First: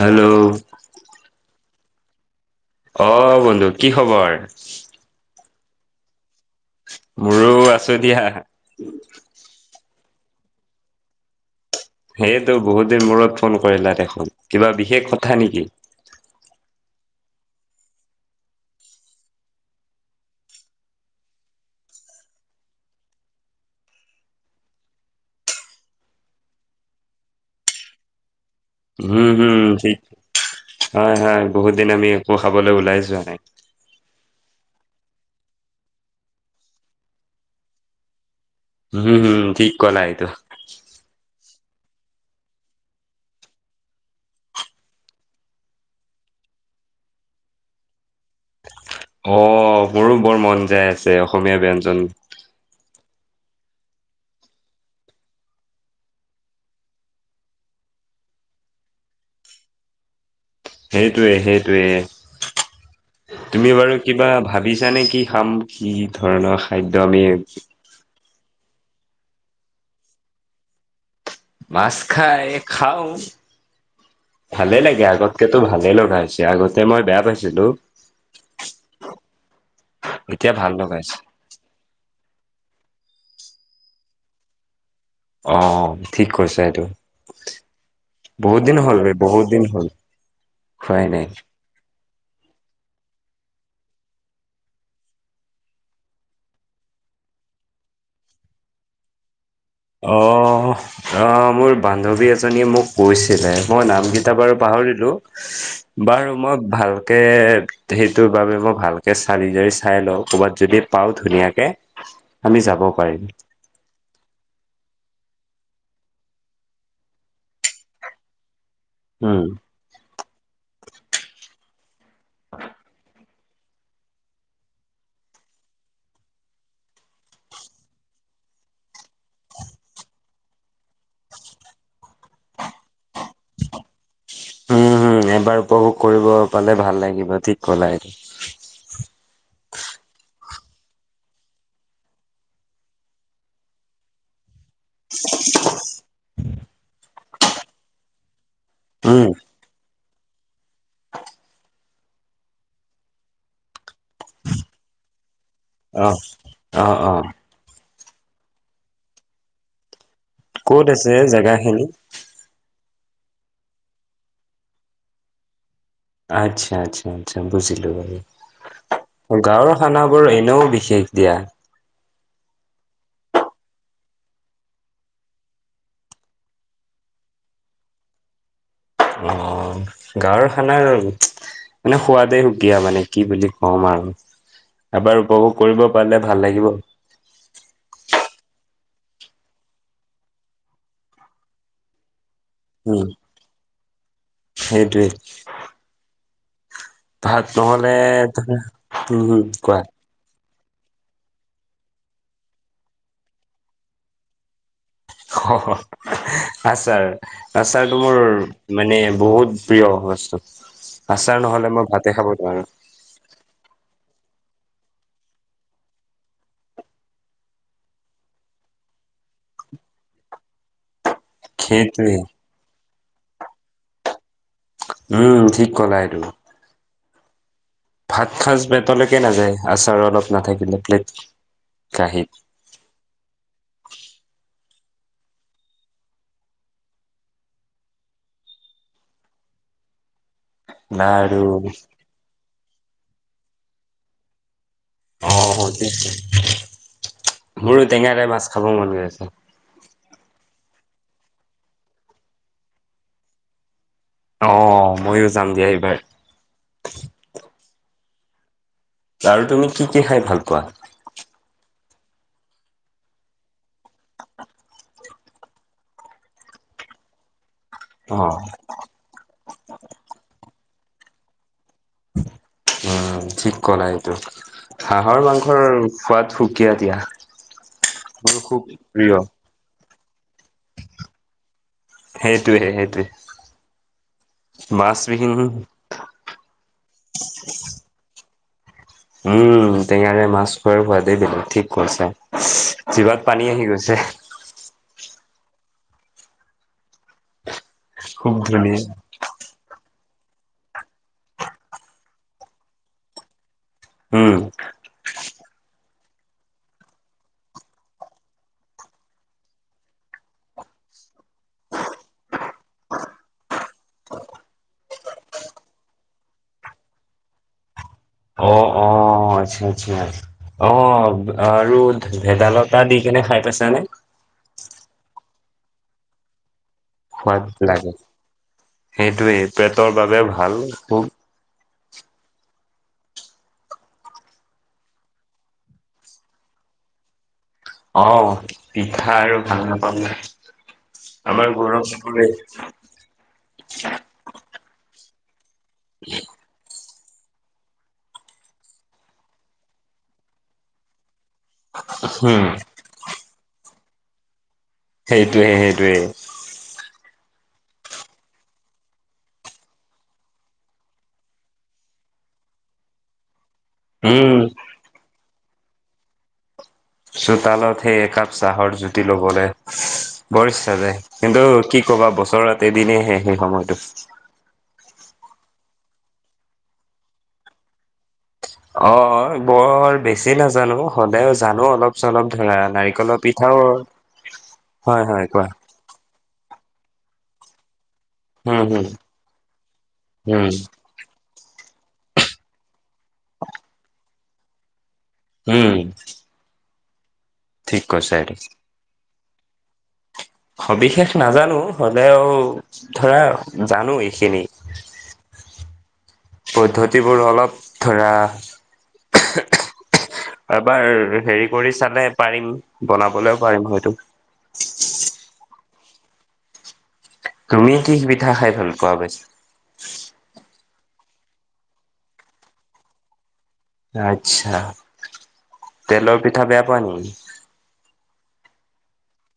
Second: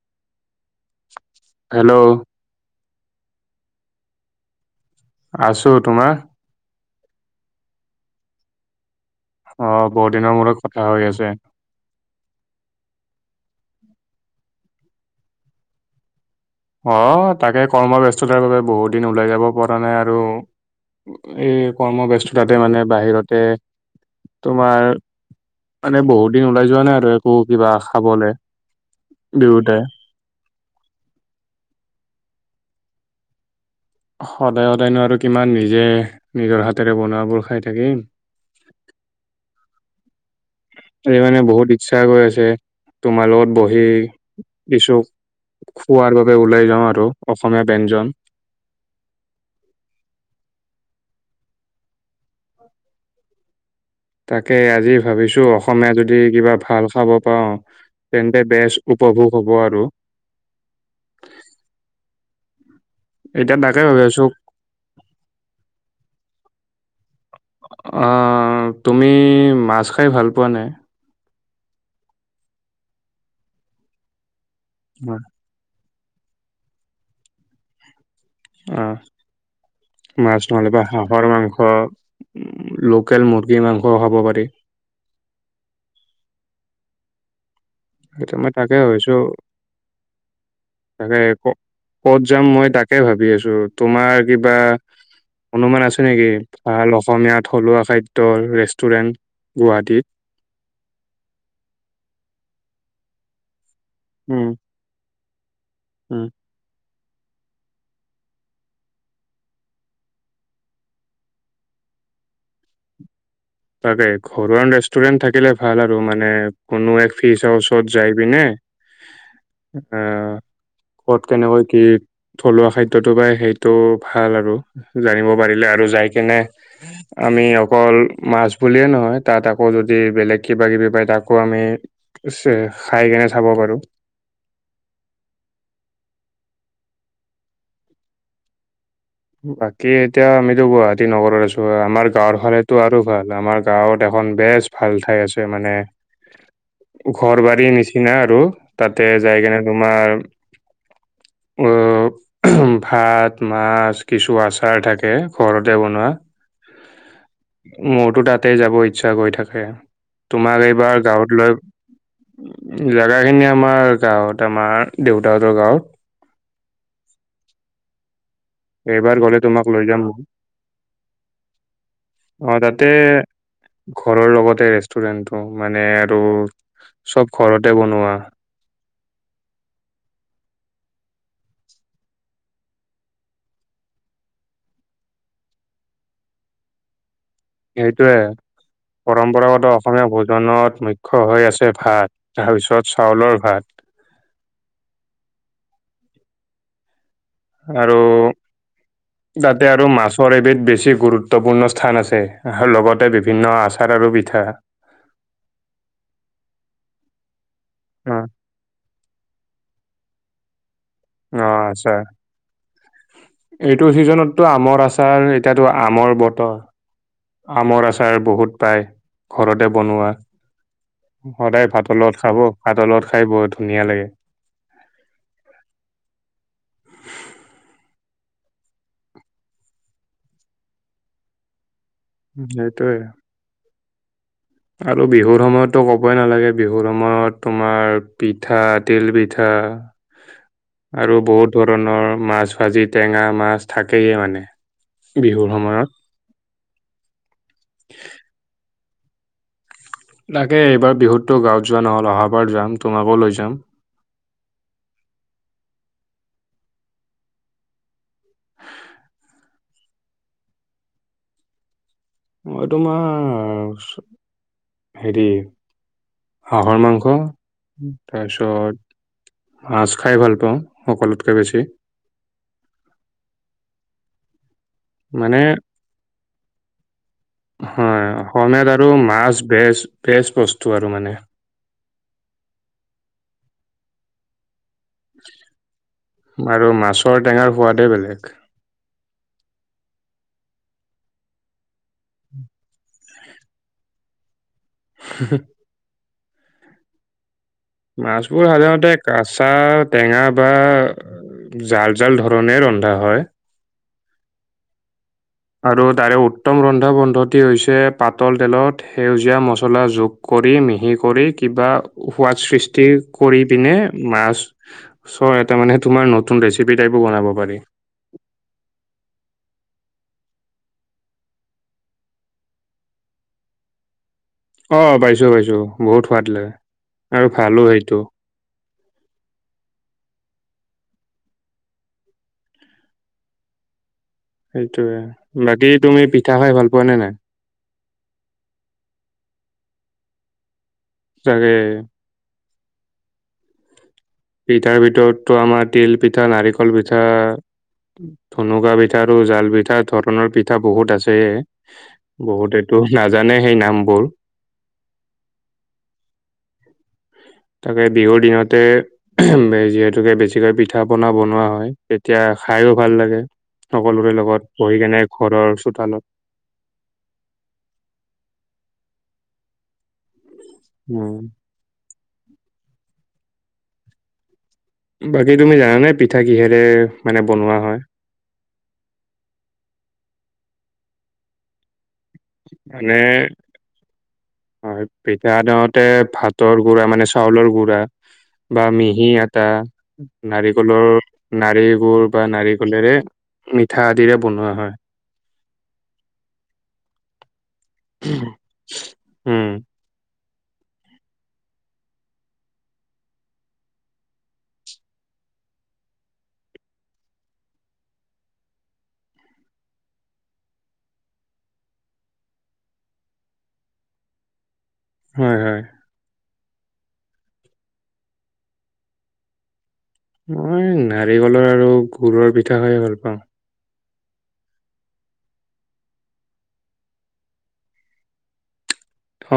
Hello hello অ বন্ধু কি খবৰ আছো তোমাৰ মোৰো আছো দিয়া অ বহুত দিনৰ মূৰত কথা হৈ আছে সেইটো বহুত দিন মূৰত ফোন কৰিলা দেখোন কিবা বিশেষ কথা নেকি অ তাকে কৰ্মব্যস্ততাৰ বাবে বহুত দিন ওলাই যাব পৰা নাই আৰু এই কৰ্ম ব্যস্ততাতে মানে বাহিৰতে তোমাৰ মানে বহুত দিন ওলাই যোৱা নাই আৰু একো কিবা খাবলে হম হুম দুয়োটাই ঠিক হয় হয় বহুত দিন আমি একো খাবলৈ ওলাই যোৱা নাই সদায় সদায়নো আৰু কিমান নিজে নিজৰ হাতেৰে বনোৱাবোৰ খাই থাকিম উম হুম ঠিক ক'লা এইটো সেইটো কাৰণে বহুত ইচ্ছা গৈ আছে তোমাৰ লগত বহি কিছু খোৱাৰ বাবে ওলাই যাওঁ আৰু অসমীয়া ব্যঞ্জন অ মোৰো বৰ মন যায় আছে অসমীয়া ব্যঞ্জন তাকে আজি ভাবিছো অসমীয়া যদি কিবা ভাল খাব পাওঁ তেন্তে বেজ উপভোগ হ'ব আৰু সেইটোৱে সেইটোৱে এতিয়া তুমি তাকে বাৰু ভাবি আছোঁ কিবা ভাবিছা নে কি খাম কি ধৰণৰ খাদ্য আমি তুমি মাছ খাই ভাল পোৱা নাই মাছ খাই খাওঁ ভালে লাগে আৰু এতিয়াতো ভালেই লগা হৈছে আগতে মই বেয়া পাইছিলো অ মাছ এতিয়া ভাল নহলে বা লগাইছে হাঁহৰ মাংস লোকেল মুৰ্গী মাংসও খাব পাৰি অ ঠিক কৈছা এইটো সেইটো মই বহুত তাকে দিন হল ভাবিছোঁ বহুত দিন হল খোৱাই তাকে নাই ক- ক'ত যাম মই তাকে ভাবি আছো। তোমাৰ কিবা অনুমান আছে নেকি? ভাল অসমীয়া থলুৱা খাদ্যৰ ৰেষ্টুৰেন্ট গুৱাহাটী অ, অ, মোৰ বান্ধৱী এজনীয়ে মোক কৈছিলে মই নাম কেইটা উম, বাৰু পাহৰিলো, উম। বাৰু মই ভালকে - সেইটোৰ বাবে, মই ভালকে চালি জাৰি চাই লওঁ, কৰ'বাত যদি পাও ধুনীয়াকে। আমি যাব পাৰিম। তাকে, ঘৰুৱা ৰেষ্টুৰেণ্ট থাকিলে ভাল আৰু মানে কোনো এক ফিচৰ ওচৰত যাই পিনে [inaudible] উম। আহ, ক'ত কেনেকৈ কি থলুৱা খাদ্যটো বাই সেইটো ভাল আৰু, জানিব পাৰিলে আৰু যাই কেনে আমি অকল মাছ বুলিয়ে নহয়, তাত আকৌ যদি বেলেগ কিবা-কিবি পায়, তাকো আমি খাই কেনে চাব পাৰো। উম, হুম, এবাৰ উপভোগ কৰিব পালে ভাল লাগিব, ঠিক ক'লা এইটো। বাকী এতিয়া আমিতো গুৱাহাটী নগৰত আছোঁ, আমাৰ গাঁৱৰ ফালেতো আৰু ভাল আমাৰ গাঁৱত এখন বেষ্ট। ভাল ঠাই আছে মানে, ঘৰ বাৰীৰ নিচিনা আৰু তাতে উম যাই কেনে তোমাৰ উম, ভাত, মাছ, কিছু আচাৰ থাকে। ঘৰতে বনোৱা। অ', অ অ',। মোৰতো তাতে যাব ইচ্ছা গৈ থাকে। তোমাক ক'ত এইবাৰ আছে গাঁৱত লৈ জেগাখিনি জাগাখিনি আমাৰ গাঁৱত আমাৰ দেউতাহঁতৰ গাঁৱত। আচ্ছা আচ্ছা আচ্ছা, বুজিলোঁ এইবাৰ গ'লে বাৰু। তোমাক গাঁৱৰ লৈ যাম। মই। খানাবোৰ এনেও বিশেষ দিয়া। অ', তাতে ঘৰৰ লগতে ৰেষ্টুৰেণ্টটো, মানে আৰু চব ঘৰতে বনোৱা। অ'। গাঁৱৰ খানাৰ মানে সোৱাদে সুকীয়া মানে কি বুলি ক'ম আৰু। এবাৰ উপভোগ কৰিব পাৰিলে ভাল লাগিব। এইটোৱে, পৰম্পৰাগত অসমীয়া ভোজনত মুখ্য হৈ আছে ভাত। তাৰপিছত চাউলৰ ভাত। সেইটোৱেই। নহ'লে আৰু উম, হম, তাতে কোৱা। আৰু মাছ বৰ এবিধ বেছি গুৰুত্বপূৰ্ণ স্থান আছে, আৰু লগতে বিভিন্ন আচাৰ আৰু পিঠা। অ', আছাৰ- আছাৰ তো মোৰ - মানে বহুত প্ৰিয় বস্তু, অ আচাৰ নহ'লে মই আচাৰ ভাতে খাব নোৱাৰো। এইটো ছিজনতটো আমৰ আচাৰ এতিয়াটো আমৰ বতৰ। আমৰ আচাৰ বহুত পায় ঘৰতে বনোৱা। সদায় ভাতৰ সেইটোৱে। লগত খাব ভাতৰ লগত খাই বৰ ধুনীয়া লাগে। উম', ঠিক কলা এইটো। ভাত সাঁচ পেটলৈকে নাযায় আচাৰ অলপ নাথাকিলে, প্লেট কাঁহীত। সেইটোৱে। আৰু বিহুৰ সময়তো ক'বই নালাগে বিহুৰ সময়ত তোমাৰ পিঠা তিল পিঠা। আৰু লাৰু বহুত ধৰণৰ মাছ ভাজি টেঙা, মাছ থাকেই মানে। বিহুৰ সময়ত। মোৰো টেঙাৰে মাছ খাব মন গৈ আছে। তাকে এইবাৰ বিহুততো গাঁৱত যোৱা নহ'ল, অহাবাৰ যাম, তোমাকো লৈ যাম। অ' ময়ো যাম দিয়া এইবাৰ। আৰু তুমি কি কি খাই ভাল পোৱা? মই তোমাৰ হেৰি হাঁহৰ মাংস অ তাৰপিছত মাছ খাই ভাল পাওঁ সকলোতকে বেছি। অ' ঠিক কৰা এইটো। হাঁহৰ মানে মাংসৰ সোৱাদ সুকীয়া দিয়া, মোৰ খুব প্ৰিয়। বেছ, বেছ বস্তু আৰু মানে। সেইটোয়ে, সেইটোৱে। মাছবিহীন আৰু মাছৰ টেঙাৰ সোৱাদেই বেলেগ। উম, টেঙাৰে মাছ খোৱা খোৱাদেই বেলেগ, ঠিক কৈছা, জিভাত পানী আহি গৈছে। [inaudible] খুব মাছবোৰ ধুনীয়া সাধাৰণতে আচাৰ টেঙা বা জাল জাল ধৰণে ৰন্ধা হয়। উম। আৰু তাৰে উত্তম ৰন্ধা পদ্ধতি হৈছে পাতল তেলত সেউজীয়া মচলা যোগ কৰি, মিহি কৰি, কিবা সোৱাদ সৃষ্টি কৰি পিনে মাছ ছৰ এটা মানে তোমাৰ নতুন ৰেচিপি টাইপো বনাব পাৰি। অ', অ'। অ' আচ্ছা আচ্ছা। অ' আৰু ভে-ভেদাইলতা দি কেনে খাই পাইছানে? অ' পাইছোঁ পাইছোঁ, বহুত সোৱাদ লাগে। আৰু ভালো সোৱাদ লাগে। সেইটো সেইটোৱেই পেটৰ বাবে ভাল খুব। সেইটোয়ে। বাকী তুমি পিঠা খাই ভাল পোৱানে নাই? অ' পিঠা আৰু ভাল নাপামনে। আমাৰ তাকে গৌৰব [inaudible] পিঠাৰ ভিতৰততো আমাৰ তিল পিঠা, নাৰিকল পি পিঠা, ধুনুকা পিঠা আৰু জাল পিঠা ধৰণৰ পিঠা বহুত আছে। উম, বহুতেতো নাজানে সেই নামবোৰ। সেইটোৱে সেইটোৱে। তাকে বিহুৰ দিনতে যিহেতুকে বেছিকৈ পিঠা পনা বনোৱা হয়, তেতিয়া খাইও ভাল লাগে। সকলোৰে উম, লগত বহি কেনে ঘৰৰ চোতালত। চোতালত সেই একাপ চাহৰ জুতি লবলৈ বৰ ইচ্ছা যায় উম, কিন্তু কি ক'বা বছৰত এটা দিনে আহে সেই সময়টো। বাকী তুমি জানানে পিঠা কিহেৰে মানে বনোৱা হয়? অ', অ' বৰ বেছি নাজানো, হ'লেও জানো অলপ। চলপ ধৰা মানে নাৰিকলৰ পিঠাও। হয়, হয়, কোৱা। তে ভাতৰ গুড়া মানে চাউলৰ গুড়া। উম, বা হম, মিহি আটা, উম, নাৰিকলৰ নাৰিকুৰ বা নাৰিকলেৰে মিঠা আদিৰে বনোৱা হয়। উম। ঠিক কৈছা এইটো। উম, সবিশেষ নাজানো হলেও, ধৰা জানো এইখিনি। পদ্ধতিবোৰ অলপ ধৰা এবাৰ হেৰি কৰি চালে পাৰিম, বনাবলৈও পাৰিম হয়তো। হয়', হয়',। তুমি কি পিঠা খাই ভাল পোৱা বেছি? মই নাৰিকলৰ আৰু গুৰৰ পিঠা খাই ভাল পাওঁ। আচ্ছা, তেলৰ পিঠা বেয়া পোৱা নি?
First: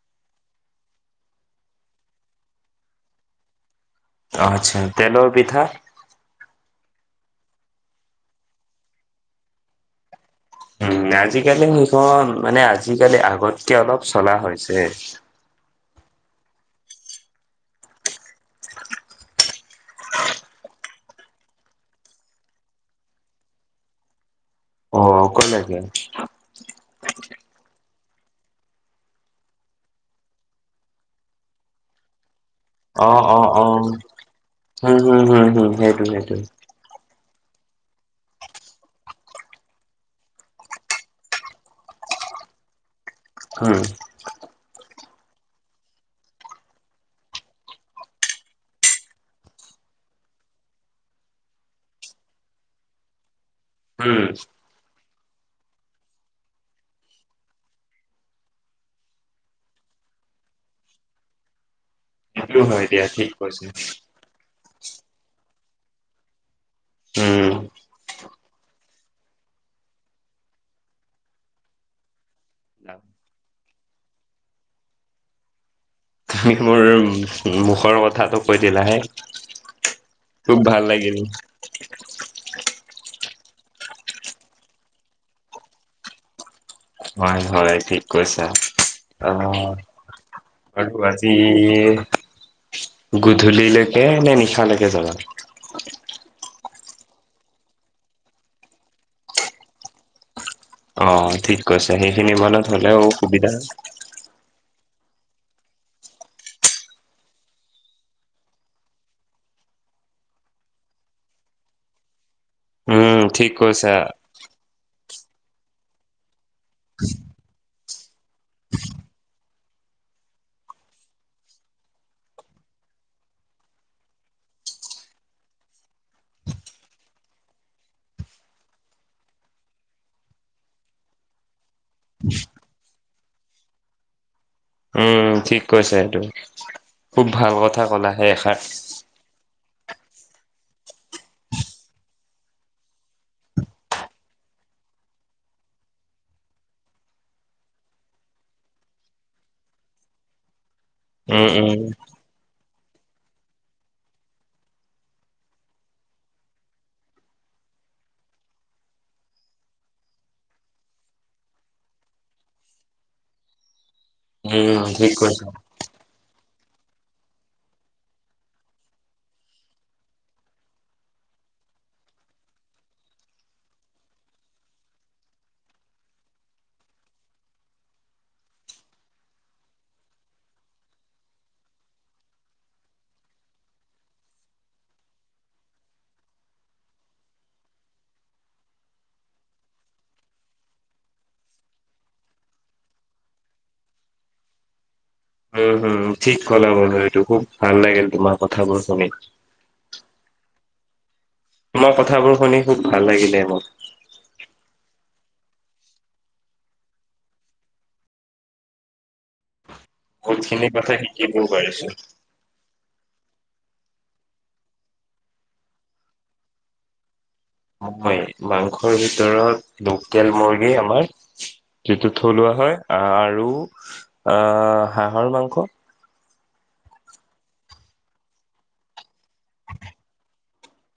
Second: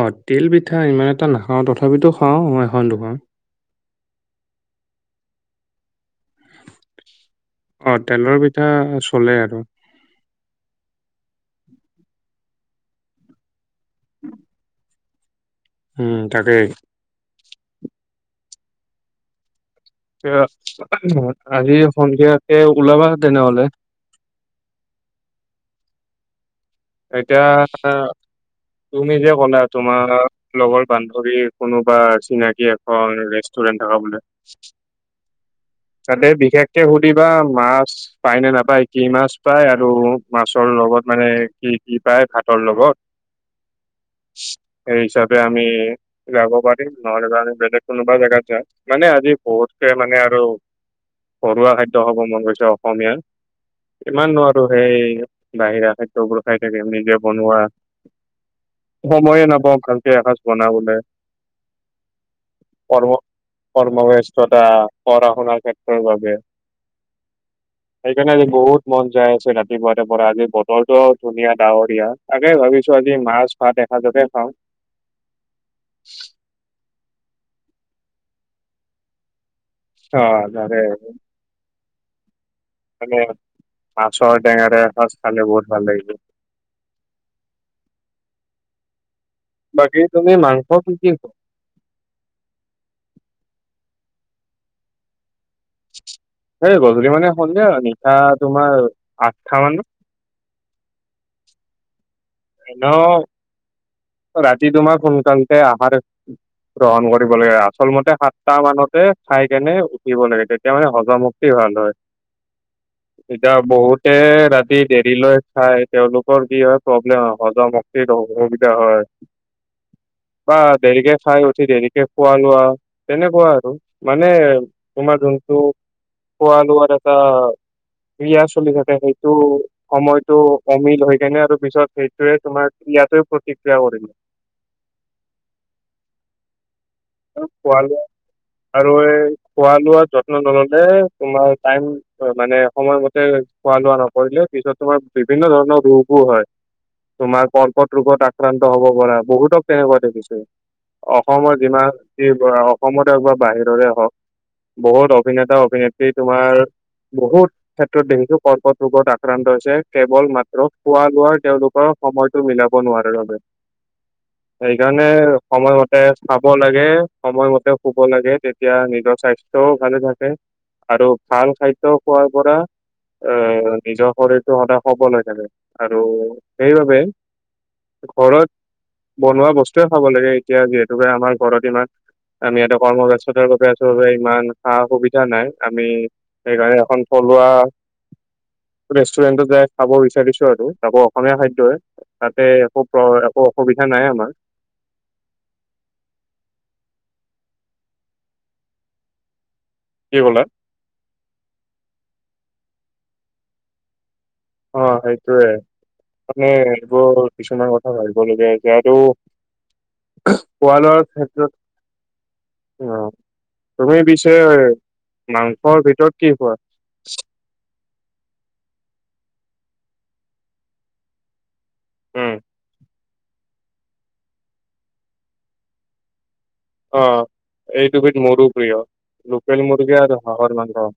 অ' তিল পিঠা ইমান এটা নাখাওঁ, তথাপিতো খাওঁ এখন দুখন। অ', আচ্ছা, তেলৰ পিঠা? অ', তেলৰ পিঠা চলে আৰু। উম', আজিকালি সেইখন, মানে আজিকালি আগতকে অলপ চলা হৈছে। উম', তাকে। এ' আজি সন্ধিয়াকে ওলাবা তেনেহলে। অ' কলে যাবি? এতিয়া তুমি যে কলা তোমাৰ, লগৰ বান্ধৱী কোনোবা চিনাকি আ' অ', ৰেষ্টুৰেন্ট থকা বোলি, হম হম হম হম সেইটো তাতে সেইটো বিশেষ ভালকে সুধিবা, মাছ পায় নে নাপায় কি মাছ পায়, আৰু মাছৰ লগত মানে কি কি পায় ভাতৰ লগত। উম', সেইহিচাপে আমি যাব পাৰিম নহলে আমি বেলেগ কোনোবা জাগাত যাম, মানে আজি বহুতে মানে আৰু ঘৰুৱা খাদ্য খাব মন গৈছে অসমীয়াৰ উম কিমানো আৰু হেৰি বাহিৰা খাদ্যবোৰ খাই থাকিম, নিজে বনোৱা সময়ে নাপাওঁ ভালকৈ এখাজ বনাবলে। সেইটো হয় দিয়া কৰ্ম- ঠিক কৈছে কৰ্ম ব্যস্ততা, পঢ়া-শুনাৰ ক্ষেত্ৰৰ বাবে। উম। সেইকাৰণে আজি বহুত মন যায় আছে ৰাতিপুৱা পৰা আজি বতৰ ত'ধুনীয়া ডাৱৰীয়া, তাকে ভাবিছো আজি মাছ, ভাত এক ভাতকে খাওঁ। মোৰ মুখৰ কথাটো কৈ দিলাহে। অ', খুব জানে। ভাল লাগিল তাকে মাছৰ টেঙা- টেঙা এখাজ খালে বহুত ভাল লাগিব। হয়', হয়', ঠিক কৈছা, অ' বাকী তুমি মাংস আৰু কি কি আজি খোৱা ই' গধূলিলৈকে নে নিশালৈকে যাবা? এই গধূলি মানে, সন্ধিয়া আৰু নিশা তোমাৰ আঠটা মানত। অ', ঠিক কৈছে সেইখিনি মনত হ'লেও ন সুবিধা আছে। ৰাতি তোমাৰ সোনকালতে আহাৰ গ্ৰহণ কৰিব লাগে আচল মতে, সাতটা মানতে খাই কেনে উঠিব লাগে তে তেতিয়া মানে হজম শক্তি ভাল হয়, উম ঠিক এতিয়া কৈছা বহুতে ৰা ৰাতি দেৰি লৈ খাই তেওঁলোকৰ কি হয়, প্ৰব্লেম হয় হজম শক্তিত অসুবি হয়', বা দেৰিকে খাই উঠি দেৰিকে খোৱা লোৱা তেনেকুৱা আৰু মানে, তোমাৰ যোনটো খোৱা-লোৱাৰ এটা ক্ৰিয়া চলি থাকে সেইটো সময়টো অমিল হৈ যায় না আৰু পিছত, সেইটোয়ে তোমাৰ ক্ৰিয়াতে প্ৰতিক্ৰিয়া কৰি উম ঠিক কৈছে এইটো, খুব ভাল খোৱা কথা কলা সেষা আৰু এই খোৱা লোৱা যত্ন নললে তোমাৰ টাইম হয় মানে সময়মতে খোৱা লোৱা নকৰিলে পিছত তোমাৰ বিভিন্ন ধৰণৰ ৰোগও হয়। তোমাৰ কৰ্কট ৰোগত আক্ৰান্ত হব পৰা, বহুতক তেনেকুৱা দেখিছোঁ। উম অসমৰ উম যিমান যি বনাওক অসমতে হওঁক বা বাহিৰৰে হওঁক বহুত অভিনেতা-অভিনেত্ৰী তোমাৰ বহুত ক্ষেত্ৰত দেখিছো কৰ্কট ৰোগত আক্ৰান্ত হৈছে, কেৱল মাত্ৰ খোৱা লোৱাৰ তেওঁলোকৰ সময়টো মিলাব নোৱাৰাৰ বাবে উম সেইকাৰণে ঠিক কৈছা সময় ম তে খাব লাগে, সময়মতে শুব লাগে তেতিয়া নিজৰ স্বাস্থ্যও ভালে থাকে আৰু ভাল খাদ্য খোৱাৰ পৰা এ নিজৰ শৰীৰটো সদায় সবল হৈ থাকে আৰু সেইবাবে ঘৰত বনোৱা বস্তুয়ে খাব লাগে এতিয়া যিহেতুকে আমাৰ ঘৰত ইমান আমি এটা কৰ্মব্যস্ততাৰ বাবে আছলতে ইমান সা-সুবিধা নাই আমি সেইকাৰণে এখন থলুৱা ৰেষ্টুৰেণ্টত যাই খাব বিচাৰিছো আৰু তাকৌ অসমীয়া খাদ্যহে তাতে একো প্ৰ একো অসুবিধা নাই আমাৰ উম হুম ঠিক কলা বন্ধু এইটো খুব ভাল লাগিল তোমাৰ কথাবোৰ শুনি। কি ক'লা? তোমাৰ কথাবোৰ শুনি খুব ভাল লাগিলে মো। অ সইটোৱে মানে এইবোৰ কিছুমান কথা ভাবিবলগীয়া এতিয়া এইটো বহুত খিনি কথা শিকিবও পাৰিছো উম তুমি পিছে মাংসৰ ভিতৰত কি খোৱা? মই মাংসৰ ভিতৰত লোকেল মুৰ্গী আমাৰ যিহেতু উম, থলুৱা হয় আৰু আহ হাঁহৰ মাংস অ এইদুবিধ মোৰো প্ৰিয় লোকেল মুৰ্গী আৰু হাঁহৰ মাংস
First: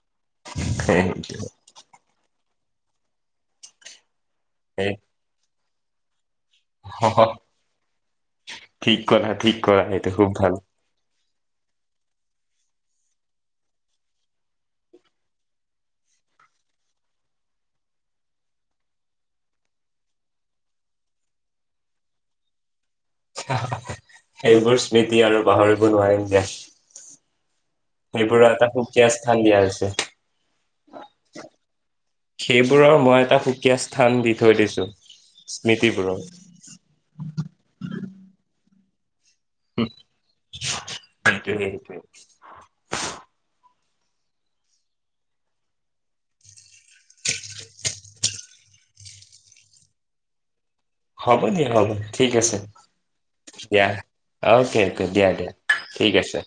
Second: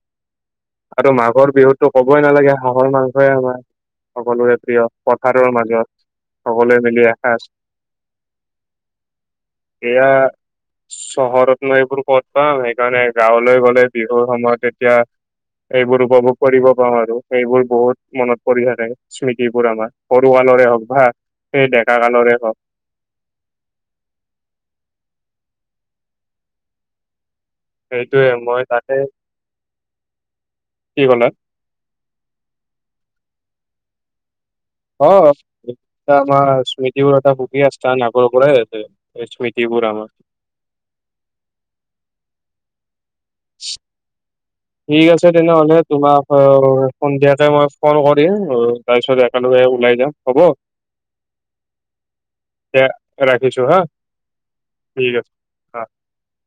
আৰু মাঘৰ বিহুতটো ক'বই নালাগে হাঁহৰ মাংসই আমাৰ সকলোৰে প্ৰিয় এ পথ থাৰৰ মাজত সকলোৱে মিলি এসাঁজ, ঠিক কৰা ঠিক কৰা এয়া সেইটো খুব ভাল চহৰত নো এইবোৰ ক'ত পাম, সেইকাৰণে গাঁৱলৈ গ'লে বিহুৰ সময়ত তেতিয়া এইবোৰ উপভোগ কৰিব পাওঁ আৰু সেইবোৰ বহুত মনত পৰি থাকে স্মৃতিবোৰ আমাৰ সৰু কালৰে হওঁক বা সেই ডেকা কালৰে হক সেইবোৰ স্মৃতি আৰু পাহৰিব নোৱাৰিম দিয়া। সেইটোয়ে সেইবোৰৰ মই এটা তাতে সুকীয়া স্থান দিয়া কি ক'লা? হৈছে। সেইবোৰৰ মই এটা সুকীয়া স্থান দি থৈ দিছো অ এ স্মৃতিবোৰৰ আমাৰ স্মৃতিবোৰৰ এটা সুখীয়া স্থান আগৰ পৰাই আছে স্মৃ তিবোৰ আমাৰ তাকে সেইটোৱে ঠিক আছে তেনেহ'লে তোমাক আৰু সন্ধিয়াতে মই ফোন কৰিম তাৰপিছত একেলগে ওলাই যাম হ'ব? হ'ব দিয়া হ'ব ঠিক আছে এতিয়া ৰাখিছো হা দিয়া, অকে অকে ঠিক দিয়া আছে। দিয়া। অ। ঠিক আছে